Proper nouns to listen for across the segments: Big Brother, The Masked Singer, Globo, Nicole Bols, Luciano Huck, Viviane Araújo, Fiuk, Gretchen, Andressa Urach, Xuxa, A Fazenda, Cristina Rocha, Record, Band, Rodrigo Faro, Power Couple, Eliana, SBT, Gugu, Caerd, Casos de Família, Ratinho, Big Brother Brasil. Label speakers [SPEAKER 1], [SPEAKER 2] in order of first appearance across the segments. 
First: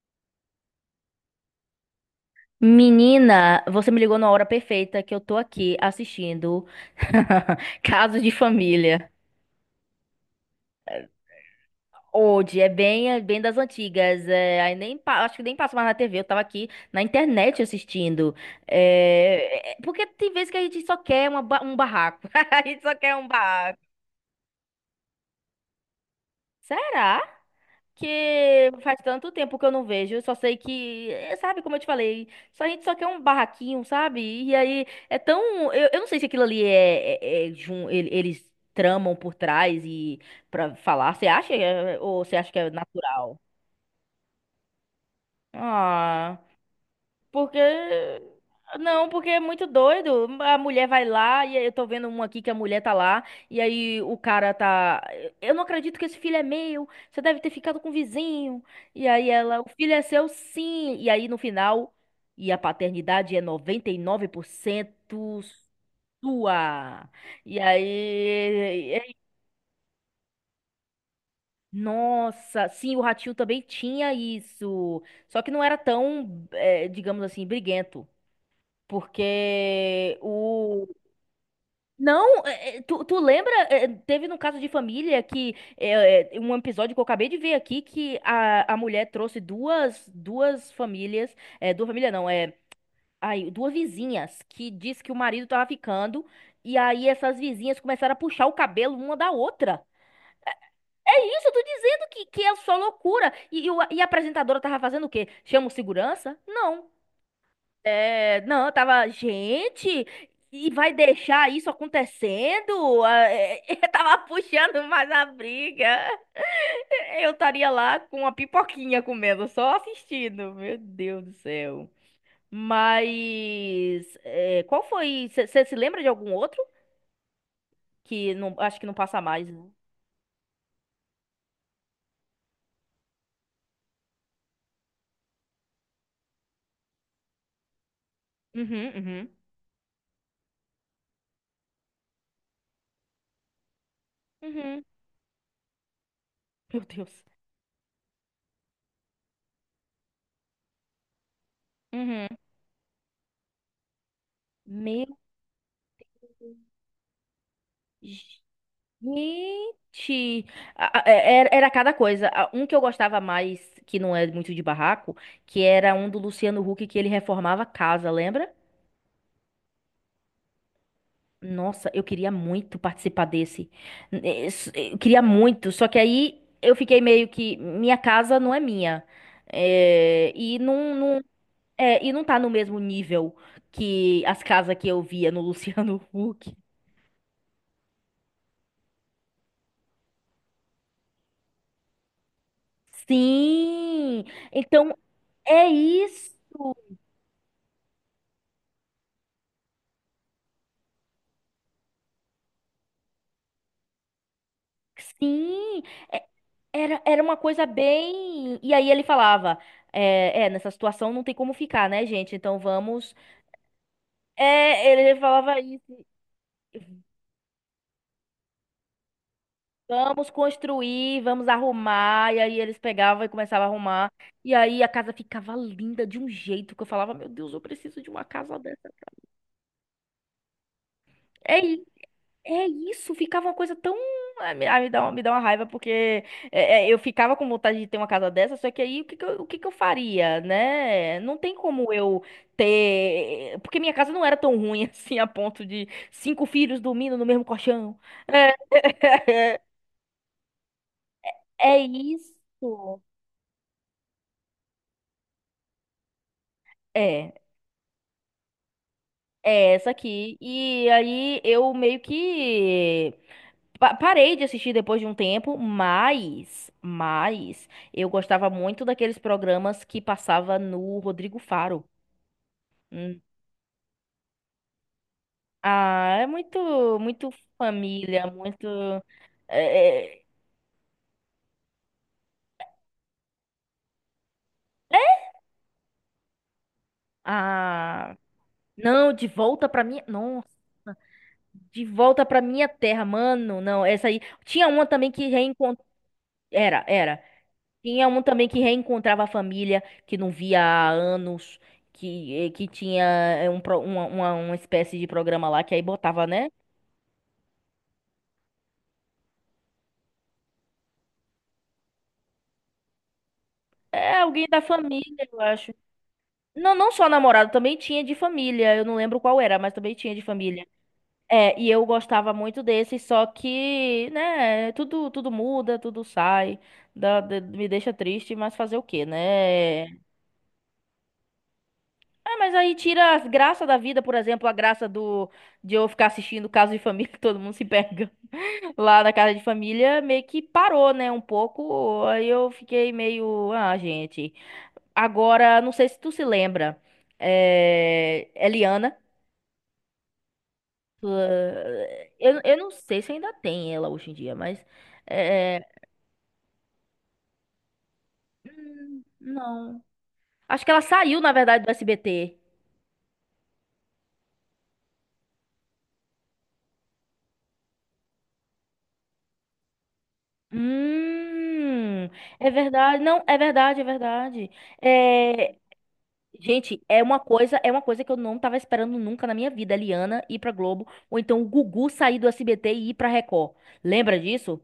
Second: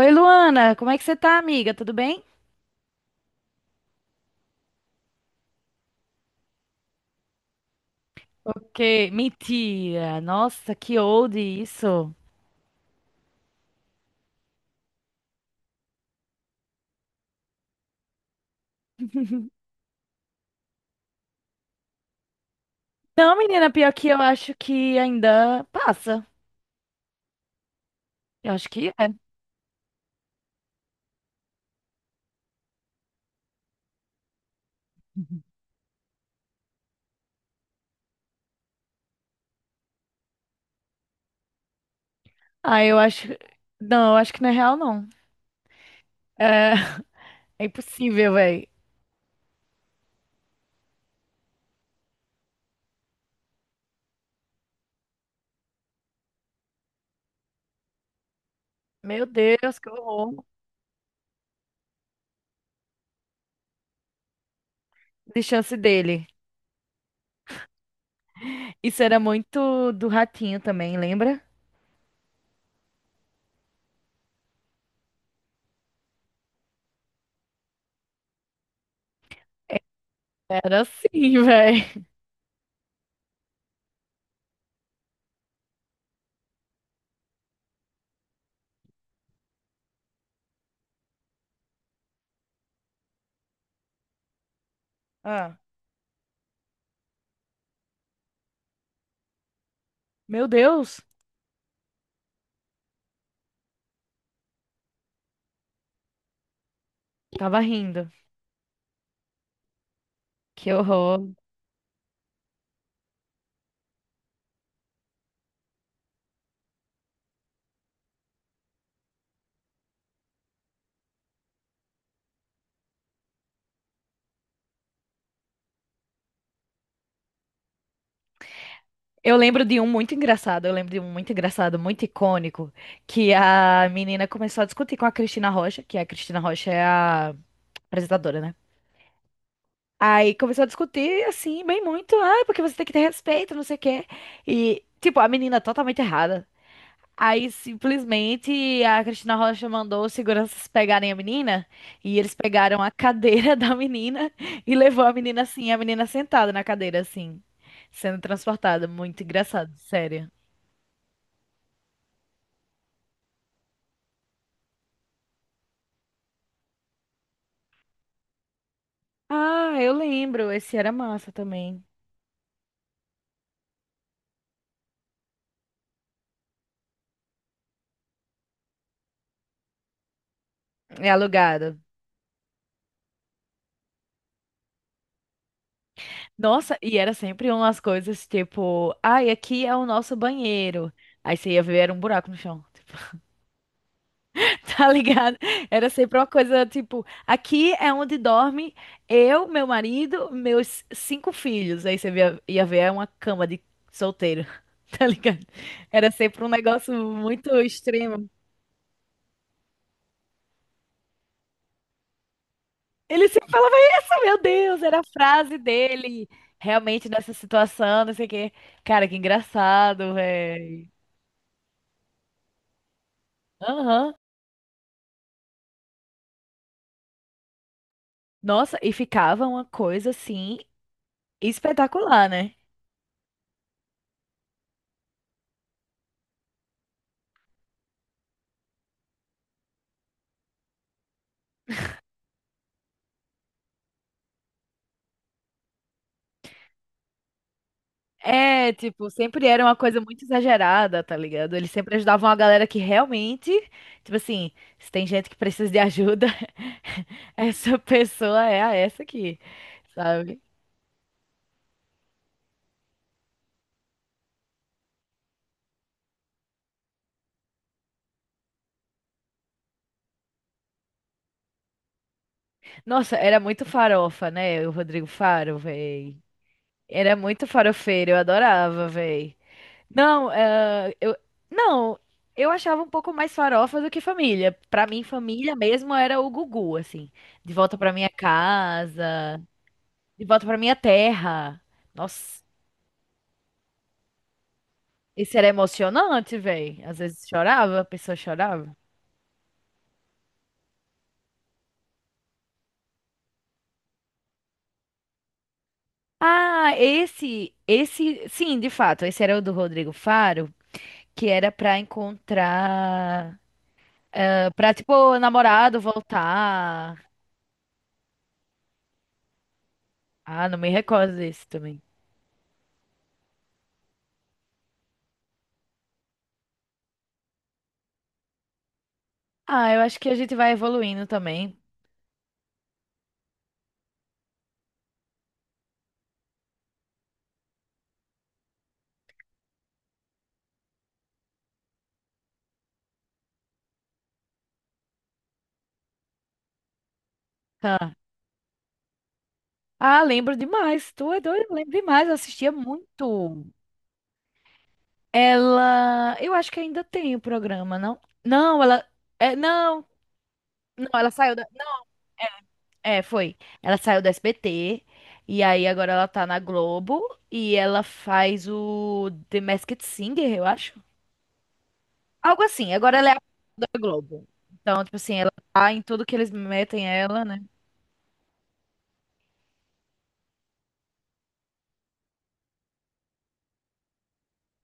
[SPEAKER 1] Oi, Luana, como é que você tá, amiga? Tudo bem?
[SPEAKER 2] Menina, você me ligou na hora perfeita que eu tô aqui assistindo Casos de Família.
[SPEAKER 1] Que mentira! Nossa, que old isso.
[SPEAKER 2] Hoje é bem das antigas. É, aí nem, pa- Acho que nem passo mais na TV. Eu tava aqui na internet assistindo. Porque tem vezes que a gente só quer um barraco. A gente só quer um
[SPEAKER 1] Não, menina,
[SPEAKER 2] barraco.
[SPEAKER 1] pior que eu acho que ainda passa.
[SPEAKER 2] Será?
[SPEAKER 1] Eu acho
[SPEAKER 2] Que
[SPEAKER 1] que
[SPEAKER 2] faz
[SPEAKER 1] é.
[SPEAKER 2] tanto tempo que eu não vejo. Eu só sei que, sabe, como eu te falei, só a gente só quer um barraquinho, sabe? E aí é tão. Eu não sei se aquilo ali eles tramam por trás e pra falar. Você acha? Ou você acha que é
[SPEAKER 1] Ah, eu acho.
[SPEAKER 2] natural?
[SPEAKER 1] Não, eu acho que não é real, não.
[SPEAKER 2] Ah.
[SPEAKER 1] É, é
[SPEAKER 2] Porque.
[SPEAKER 1] impossível, velho.
[SPEAKER 2] Não, porque é muito doido. A mulher vai lá, e aí eu tô vendo um aqui que a mulher tá lá, e aí o cara tá. Eu não acredito que esse filho é meu. Você deve ter ficado com o vizinho. E
[SPEAKER 1] Meu
[SPEAKER 2] aí ela, o
[SPEAKER 1] Deus, que
[SPEAKER 2] filho é seu,
[SPEAKER 1] horror
[SPEAKER 2] sim. E aí no final, e a paternidade é 99%
[SPEAKER 1] de chance dele.
[SPEAKER 2] sua. E aí.
[SPEAKER 1] Isso era muito do ratinho também, lembra?
[SPEAKER 2] Nossa, sim, o Ratinho também tinha isso. Só que não era tão, digamos assim, briguento. Porque
[SPEAKER 1] Era
[SPEAKER 2] o.
[SPEAKER 1] assim, velho.
[SPEAKER 2] Não, tu lembra? Teve no Caso de Família que um episódio que eu acabei de ver aqui que a mulher trouxe duas famílias. É, duas famílias não, é. Ai, duas vizinhas que disse que o marido
[SPEAKER 1] Ah,
[SPEAKER 2] tava ficando. E aí essas vizinhas começaram a puxar o cabelo uma da outra.
[SPEAKER 1] meu Deus,
[SPEAKER 2] É isso, eu tô dizendo que é só loucura. E a apresentadora tava fazendo o quê? Chama o segurança? Não.
[SPEAKER 1] tava rindo.
[SPEAKER 2] É, não, eu tava, gente, e
[SPEAKER 1] Que
[SPEAKER 2] vai
[SPEAKER 1] horror.
[SPEAKER 2] deixar isso acontecendo? Ah, é, eu tava puxando mais a briga. É, eu estaria lá com uma pipoquinha comendo, só assistindo. Meu Deus do céu. Mas, é, qual foi? Você se lembra de algum outro que não, acho que não passa
[SPEAKER 1] Eu
[SPEAKER 2] mais,
[SPEAKER 1] lembro
[SPEAKER 2] né?
[SPEAKER 1] de um muito engraçado, eu lembro de um muito engraçado, muito icônico, que a menina começou a discutir com a Cristina Rocha, que a Cristina Rocha é a apresentadora, né?
[SPEAKER 2] Uhum, uhum.
[SPEAKER 1] Aí começou a discutir, assim, bem muito, ah, é porque você tem que ter respeito, não sei o quê.
[SPEAKER 2] Uhum.
[SPEAKER 1] E, tipo, a menina totalmente errada.
[SPEAKER 2] Meu Deus.
[SPEAKER 1] Aí, simplesmente, a Cristina Rocha mandou os seguranças pegarem a menina, e
[SPEAKER 2] Uhum.
[SPEAKER 1] eles pegaram a cadeira da menina e levou
[SPEAKER 2] Meu
[SPEAKER 1] a menina assim, a menina sentada na cadeira, assim, sendo
[SPEAKER 2] Deus.
[SPEAKER 1] transportada. Muito engraçado, sério.
[SPEAKER 2] Gente, era cada coisa. Um que eu gostava mais, que não é muito de barraco, que era um do Luciano Huck que ele reformava a casa, lembra?
[SPEAKER 1] Ah, eu lembro. Esse era massa também.
[SPEAKER 2] Nossa, eu queria muito participar desse. Eu queria muito, só que aí eu fiquei meio que minha casa não é minha.
[SPEAKER 1] É
[SPEAKER 2] Não,
[SPEAKER 1] alugado.
[SPEAKER 2] e não tá no mesmo nível que as casas que eu via no Luciano Huck.
[SPEAKER 1] Nossa, e era sempre umas coisas tipo, ai, aqui é o nosso banheiro. Aí você ia ver, era um buraco no chão.
[SPEAKER 2] Sim!
[SPEAKER 1] Tá
[SPEAKER 2] Então,
[SPEAKER 1] ligado?
[SPEAKER 2] é
[SPEAKER 1] Era sempre uma
[SPEAKER 2] isso.
[SPEAKER 1] coisa tipo, aqui é onde dorme eu, meu marido, meus cinco filhos. Aí você ia ver, é uma cama de solteiro. Tá ligado?
[SPEAKER 2] Sim,
[SPEAKER 1] Era
[SPEAKER 2] é-
[SPEAKER 1] sempre um negócio
[SPEAKER 2] era, era uma
[SPEAKER 1] muito.
[SPEAKER 2] coisa bem. E aí ele falava: nessa situação não tem como ficar, né, gente? Então vamos.
[SPEAKER 1] Ele sempre falava isso, meu Deus,
[SPEAKER 2] É,
[SPEAKER 1] era a
[SPEAKER 2] ele falava
[SPEAKER 1] frase
[SPEAKER 2] isso:
[SPEAKER 1] dele. Realmente nessa situação, não sei o quê. Cara, que engraçado,
[SPEAKER 2] vamos
[SPEAKER 1] velho.
[SPEAKER 2] construir, vamos arrumar. E aí eles pegavam e começavam a arrumar.
[SPEAKER 1] Aham.
[SPEAKER 2] E aí a casa ficava linda de um jeito que eu falava: meu Deus, eu preciso de uma casa
[SPEAKER 1] Nossa,
[SPEAKER 2] dessa.
[SPEAKER 1] e ficava uma coisa assim
[SPEAKER 2] É.
[SPEAKER 1] espetacular, né?
[SPEAKER 2] É isso, ficava uma coisa tão. Ah, me dá me dá uma raiva, porque eu ficava com vontade de ter uma casa dessa, só que aí o que que eu faria, né? Não tem como eu ter. Porque minha casa não era tão ruim assim, a ponto de cinco filhos dormindo no mesmo colchão. É.
[SPEAKER 1] É, tipo, sempre era uma coisa muito exagerada, tá ligado? Eles
[SPEAKER 2] É
[SPEAKER 1] sempre ajudavam
[SPEAKER 2] isso.
[SPEAKER 1] a galera que realmente, tipo assim, se tem gente que precisa de ajuda,
[SPEAKER 2] É,
[SPEAKER 1] essa pessoa é a essa aqui,
[SPEAKER 2] é essa aqui.
[SPEAKER 1] sabe?
[SPEAKER 2] E aí eu meio que parei de assistir depois de um tempo, mas eu gostava muito daqueles programas que passava no Rodrigo Faro.
[SPEAKER 1] Nossa,
[SPEAKER 2] Hum.
[SPEAKER 1] era muito farofa, né? O Rodrigo Faro,
[SPEAKER 2] Ah,
[SPEAKER 1] velho.
[SPEAKER 2] é muito,
[SPEAKER 1] Era
[SPEAKER 2] muito
[SPEAKER 1] muito farofeiro, eu
[SPEAKER 2] família, muito.
[SPEAKER 1] adorava, véi.
[SPEAKER 2] é, é,
[SPEAKER 1] Não, eh, eu não, eu achava um pouco mais farofa do que família. Pra mim, família mesmo era o Gugu, assim, de volta pra minha
[SPEAKER 2] ah, não, de
[SPEAKER 1] casa,
[SPEAKER 2] volta pra minha.
[SPEAKER 1] de volta
[SPEAKER 2] Nossa,
[SPEAKER 1] pra minha terra.
[SPEAKER 2] de volta pra
[SPEAKER 1] Nossa,
[SPEAKER 2] minha terra, mano. Não, essa aí. Tinha uma também que
[SPEAKER 1] esse era
[SPEAKER 2] reencontrou.
[SPEAKER 1] emocionante, véi.
[SPEAKER 2] Era,
[SPEAKER 1] Às
[SPEAKER 2] era.
[SPEAKER 1] vezes chorava, a
[SPEAKER 2] Tinha
[SPEAKER 1] pessoa
[SPEAKER 2] um também que
[SPEAKER 1] chorava.
[SPEAKER 2] reencontrava a família, que não via há anos, que, que tinha uma espécie de programa lá que aí botava, né?
[SPEAKER 1] Ah, esse, sim, de fato, esse era o do Rodrigo Faro, que era pra encontrar,
[SPEAKER 2] É alguém da
[SPEAKER 1] pra tipo
[SPEAKER 2] família, eu acho.
[SPEAKER 1] namorado
[SPEAKER 2] Não, não
[SPEAKER 1] voltar.
[SPEAKER 2] só namorado, também tinha de família. Eu não lembro qual era, mas também tinha de
[SPEAKER 1] Ah, não
[SPEAKER 2] família.
[SPEAKER 1] me recordo desse
[SPEAKER 2] É, e
[SPEAKER 1] também.
[SPEAKER 2] eu gostava muito desse, só que, né, tudo, tudo muda, tudo sai, me deixa triste, mas fazer o quê,
[SPEAKER 1] Ah, eu
[SPEAKER 2] né?
[SPEAKER 1] acho que a gente vai evoluindo também.
[SPEAKER 2] É, mas aí tira as graças da vida, por exemplo, a graça do de eu ficar assistindo Caso de Família, que todo mundo se pega lá na casa de família, meio que parou, né, um pouco. Aí eu fiquei meio, ah, gente. Agora, não sei se tu se lembra,
[SPEAKER 1] Ah,
[SPEAKER 2] é... Eliana,
[SPEAKER 1] ah, lembro demais.
[SPEAKER 2] tu-
[SPEAKER 1] Tu é doido, lembro demais. Eu assistia
[SPEAKER 2] eu não sei se ainda
[SPEAKER 1] muito.
[SPEAKER 2] tem ela hoje em dia, mas é,
[SPEAKER 1] Ela. Eu acho que ainda tem o programa, não? Não, ela. É,
[SPEAKER 2] não.
[SPEAKER 1] não,
[SPEAKER 2] Acho que ela
[SPEAKER 1] não, ela
[SPEAKER 2] saiu, na
[SPEAKER 1] saiu da.
[SPEAKER 2] verdade, do SBT.
[SPEAKER 1] É, foi. Ela saiu da SBT. E aí agora ela tá na Globo. E ela faz o The Masked Singer, eu acho.
[SPEAKER 2] Hum,
[SPEAKER 1] Algo
[SPEAKER 2] é
[SPEAKER 1] assim. Agora
[SPEAKER 2] verdade,
[SPEAKER 1] ela é a
[SPEAKER 2] não, é
[SPEAKER 1] da
[SPEAKER 2] verdade, é
[SPEAKER 1] Globo.
[SPEAKER 2] verdade.
[SPEAKER 1] Então, tipo assim, ela
[SPEAKER 2] É,
[SPEAKER 1] tá em tudo que eles
[SPEAKER 2] gente,
[SPEAKER 1] metem ela, né?
[SPEAKER 2] é uma coisa que eu não tava esperando nunca na minha vida, a Liana ir pra Globo, ou então o Gugu sair do SBT e ir pra Record. Lembra disso?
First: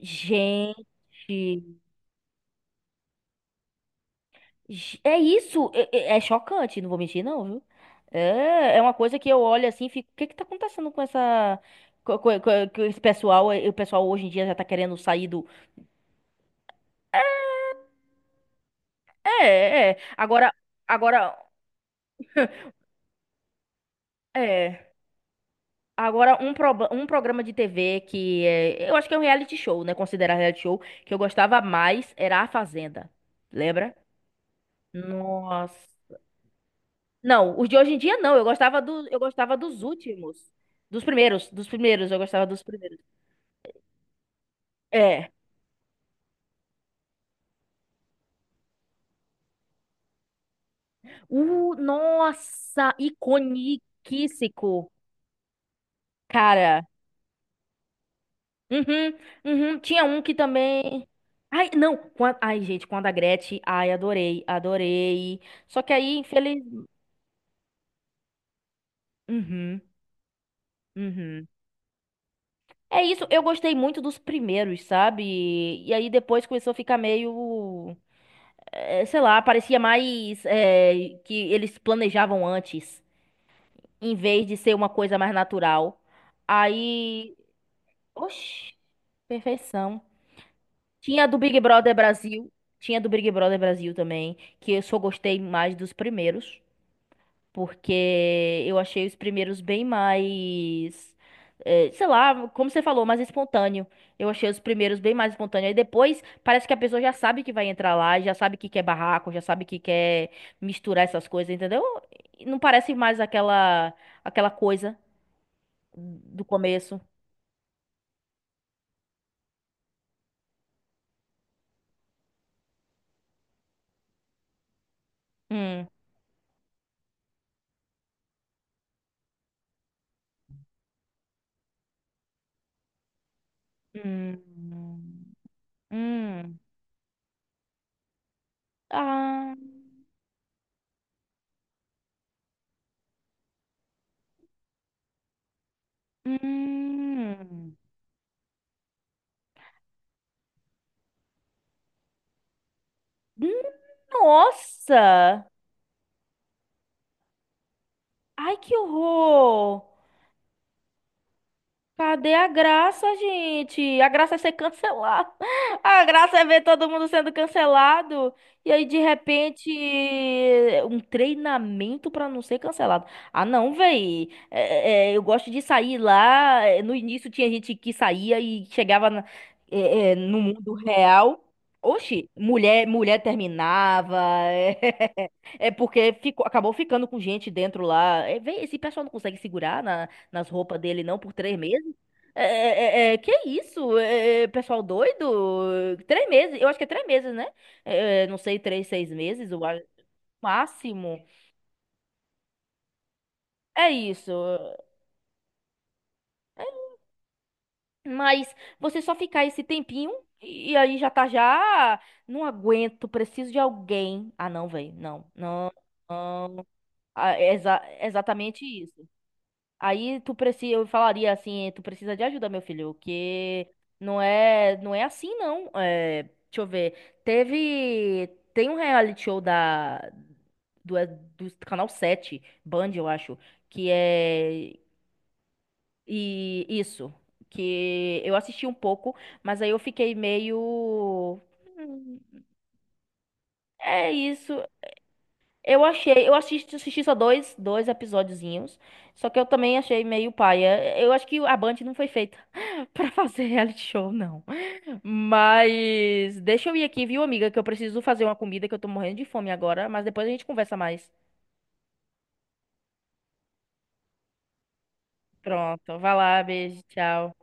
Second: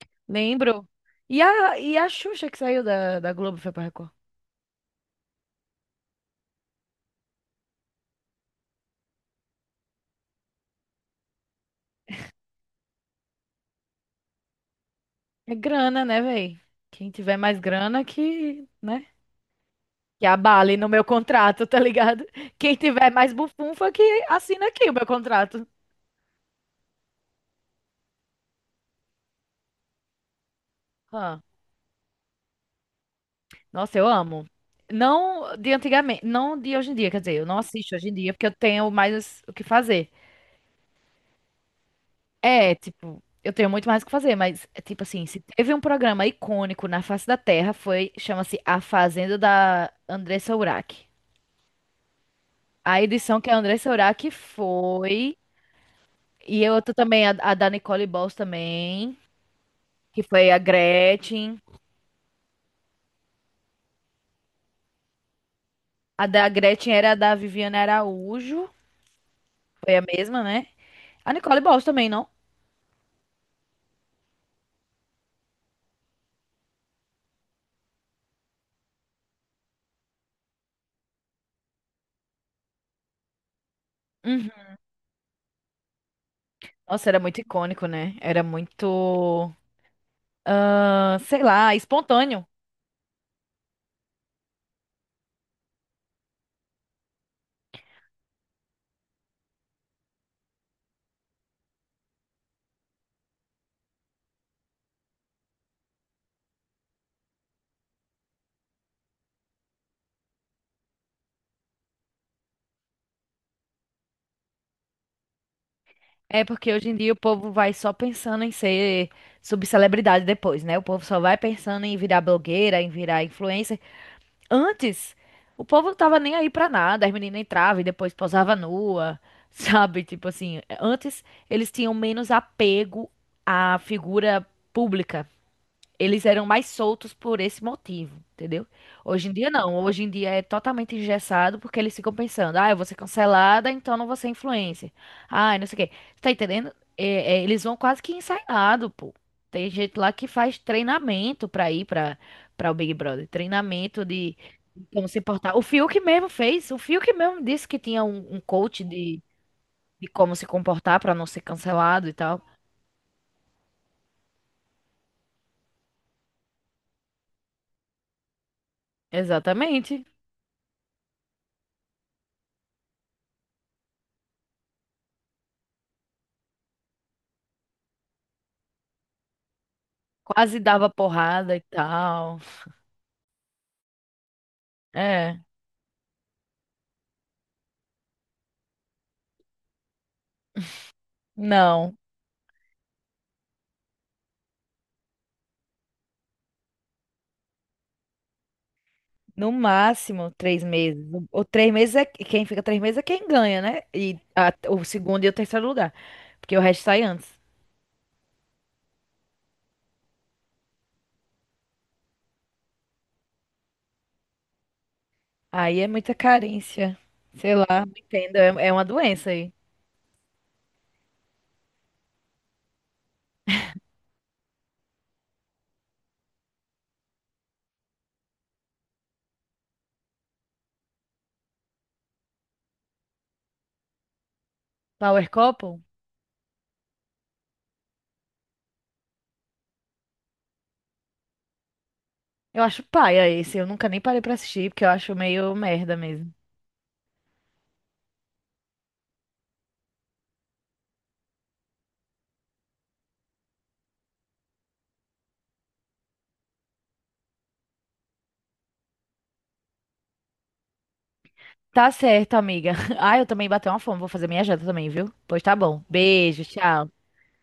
[SPEAKER 2] Gente,
[SPEAKER 1] Lembro. E a Xuxa que saiu da Globo foi pra Record.
[SPEAKER 2] é isso, é chocante, não vou mentir não, viu? É, é uma coisa que eu olho assim, e fico, o que que tá acontecendo com essa com esse pessoal, o pessoal hoje em dia já tá querendo sair do
[SPEAKER 1] É grana, né, véi? Quem tiver mais grana que, né?
[SPEAKER 2] É, é, é,
[SPEAKER 1] Que
[SPEAKER 2] agora
[SPEAKER 1] abale no meu
[SPEAKER 2] agora
[SPEAKER 1] contrato, tá ligado? Quem tiver mais bufunfa que assina
[SPEAKER 2] é.
[SPEAKER 1] aqui o meu contrato.
[SPEAKER 2] Agora, um programa de TV que é, eu acho que é um reality show, né? Considerar reality show, que eu
[SPEAKER 1] Ah,
[SPEAKER 2] gostava mais era A Fazenda. Lembra?
[SPEAKER 1] nossa, eu amo. Não de
[SPEAKER 2] Nossa.
[SPEAKER 1] antigamente, não de hoje em dia, quer dizer, eu não
[SPEAKER 2] Não, os de hoje
[SPEAKER 1] assisto
[SPEAKER 2] em
[SPEAKER 1] hoje em
[SPEAKER 2] dia
[SPEAKER 1] dia
[SPEAKER 2] não.
[SPEAKER 1] porque eu tenho
[SPEAKER 2] Eu
[SPEAKER 1] mais o
[SPEAKER 2] gostava
[SPEAKER 1] que
[SPEAKER 2] dos
[SPEAKER 1] fazer.
[SPEAKER 2] últimos. Eu gostava dos
[SPEAKER 1] É,
[SPEAKER 2] primeiros.
[SPEAKER 1] tipo, eu tenho muito mais o que fazer, mas é tipo assim,
[SPEAKER 2] É.
[SPEAKER 1] se teve um programa icônico na face da Terra, foi, chama-se A Fazenda da Andressa Urach.
[SPEAKER 2] Nossa,
[SPEAKER 1] A edição que a Andressa Urach
[SPEAKER 2] iconiquíssico,
[SPEAKER 1] foi. E eu
[SPEAKER 2] cara.
[SPEAKER 1] tô também, a da Nicole Bols
[SPEAKER 2] Uhum,
[SPEAKER 1] também,
[SPEAKER 2] uhum. Tinha um
[SPEAKER 1] que
[SPEAKER 2] que
[SPEAKER 1] foi a
[SPEAKER 2] também.
[SPEAKER 1] Gretchen.
[SPEAKER 2] Ai, não. Ai, gente, quando a Gretchen. Ai, adorei, adorei. Só que aí,
[SPEAKER 1] A da
[SPEAKER 2] infeliz.
[SPEAKER 1] Gretchen era a da Viviane Araújo.
[SPEAKER 2] Uhum.
[SPEAKER 1] Foi a mesma, né? A
[SPEAKER 2] Uhum.
[SPEAKER 1] Nicole Bols também, não?
[SPEAKER 2] É isso, eu gostei muito dos primeiros, sabe? E aí depois começou a ficar meio, sei lá, parecia mais que eles planejavam antes, em vez
[SPEAKER 1] Uhum.
[SPEAKER 2] de ser uma coisa mais natural.
[SPEAKER 1] Nossa, era
[SPEAKER 2] Aí,
[SPEAKER 1] muito icônico, né? Era
[SPEAKER 2] oxi,
[SPEAKER 1] muito,
[SPEAKER 2] perfeição.
[SPEAKER 1] ah,
[SPEAKER 2] Tinha a do
[SPEAKER 1] sei
[SPEAKER 2] Big
[SPEAKER 1] lá,
[SPEAKER 2] Brother
[SPEAKER 1] espontâneo.
[SPEAKER 2] Brasil, tinha a do Big Brother Brasil também, que eu só gostei mais dos primeiros. Porque eu achei os primeiros bem mais. Sei lá, como você falou, mais espontâneo. Eu achei os primeiros bem mais espontâneo. Aí depois parece que a pessoa já sabe que vai entrar lá, já sabe que quer barraco, já sabe que quer misturar essas coisas, entendeu? E não parece mais aquela coisa
[SPEAKER 1] É
[SPEAKER 2] do
[SPEAKER 1] porque hoje em
[SPEAKER 2] começo.
[SPEAKER 1] dia o povo vai só pensando em ser subcelebridade depois, né? O povo só vai pensando em virar blogueira, em virar influencer. Antes, o
[SPEAKER 2] Hum.
[SPEAKER 1] povo não tava nem aí pra nada, as meninas entravam e depois posava nua, sabe? Tipo assim, antes eles tinham menos apego à figura
[SPEAKER 2] Hum.
[SPEAKER 1] pública. Eles eram
[SPEAKER 2] Hum.
[SPEAKER 1] mais soltos por esse motivo, entendeu? Hoje em dia
[SPEAKER 2] Ah.
[SPEAKER 1] não. Hoje em dia é totalmente engessado porque eles ficam pensando, ah, eu vou ser cancelada, então não vou ser influencer. Ah, não sei o quê. Tá entendendo? É, eles
[SPEAKER 2] Hum.
[SPEAKER 1] vão quase que ensaiado, pô. Tem gente lá que faz treinamento pra ir pra o Big Brother.
[SPEAKER 2] Hum.
[SPEAKER 1] Treinamento de como se
[SPEAKER 2] Nossa!
[SPEAKER 1] portar. O Fiuk mesmo fez. O Fiuk mesmo disse que tinha um
[SPEAKER 2] Ai, que
[SPEAKER 1] coach
[SPEAKER 2] horror!
[SPEAKER 1] de como se comportar pra não ser cancelado e
[SPEAKER 2] Cadê
[SPEAKER 1] tal.
[SPEAKER 2] a graça, gente? A graça é ser cancelado. A graça é ver todo mundo sendo cancelado. E aí, de repente,
[SPEAKER 1] Exatamente.
[SPEAKER 2] um treinamento pra não ser cancelado. Ah, não, véi. Eu gosto de sair lá. É, no início tinha gente que saía e chegava no
[SPEAKER 1] Quase
[SPEAKER 2] mundo
[SPEAKER 1] dava
[SPEAKER 2] real.
[SPEAKER 1] porrada e
[SPEAKER 2] Oxi,
[SPEAKER 1] tal.
[SPEAKER 2] mulher, mulher terminava.
[SPEAKER 1] É.
[SPEAKER 2] É porque ficou, acabou ficando com gente dentro lá. É, vê, esse pessoal não consegue segurar nas roupas dele, não, por 3 meses.
[SPEAKER 1] Não.
[SPEAKER 2] Que isso? É, é, pessoal doido? Três meses, eu acho que é 3 meses, né? Não sei, três, 6 meses,
[SPEAKER 1] No
[SPEAKER 2] o
[SPEAKER 1] máximo três meses.
[SPEAKER 2] máximo.
[SPEAKER 1] O três meses é quem fica três meses é quem ganha, né?
[SPEAKER 2] É
[SPEAKER 1] E
[SPEAKER 2] isso.
[SPEAKER 1] o segundo e o terceiro lugar. Porque o resto sai antes.
[SPEAKER 2] Mas você só ficar esse tempinho e aí já tá já. Não aguento, preciso de alguém. Ah, não, velho. Não, não,
[SPEAKER 1] Aí é muita
[SPEAKER 2] não.
[SPEAKER 1] carência.
[SPEAKER 2] É
[SPEAKER 1] Sei lá, não entendo.
[SPEAKER 2] exatamente
[SPEAKER 1] É uma
[SPEAKER 2] isso.
[SPEAKER 1] doença aí.
[SPEAKER 2] Aí tu precisa, eu falaria assim, tu precisa de ajuda, meu filho, que não é, não é assim não. É, deixa eu ver. Teve, tem um reality show da do, é do canal 7, Band, eu acho, que é
[SPEAKER 1] Power Couple?
[SPEAKER 2] e isso, que eu assisti um pouco, mas aí eu fiquei meio "Hum,
[SPEAKER 1] Eu acho paia esse. Eu nunca nem
[SPEAKER 2] é
[SPEAKER 1] parei pra
[SPEAKER 2] isso,
[SPEAKER 1] assistir, porque eu acho meio
[SPEAKER 2] eu
[SPEAKER 1] merda
[SPEAKER 2] achei, eu
[SPEAKER 1] mesmo.
[SPEAKER 2] assisti, assisti só dois, dois episódiozinhos, só que eu também achei meio paia. Eu acho que a Band não foi feita pra fazer reality show, não. Mas deixa eu ir aqui, viu, amiga, que eu preciso fazer uma comida que eu tô morrendo de fome agora, mas depois a gente conversa mais.
[SPEAKER 1] Tá certo, amiga. Ah, eu também bati uma fome. Vou fazer minha janta também, viu? Pois tá bom.
[SPEAKER 2] Pronto, vai lá,
[SPEAKER 1] Beijo,
[SPEAKER 2] beijo,
[SPEAKER 1] tchau.
[SPEAKER 2] tchau.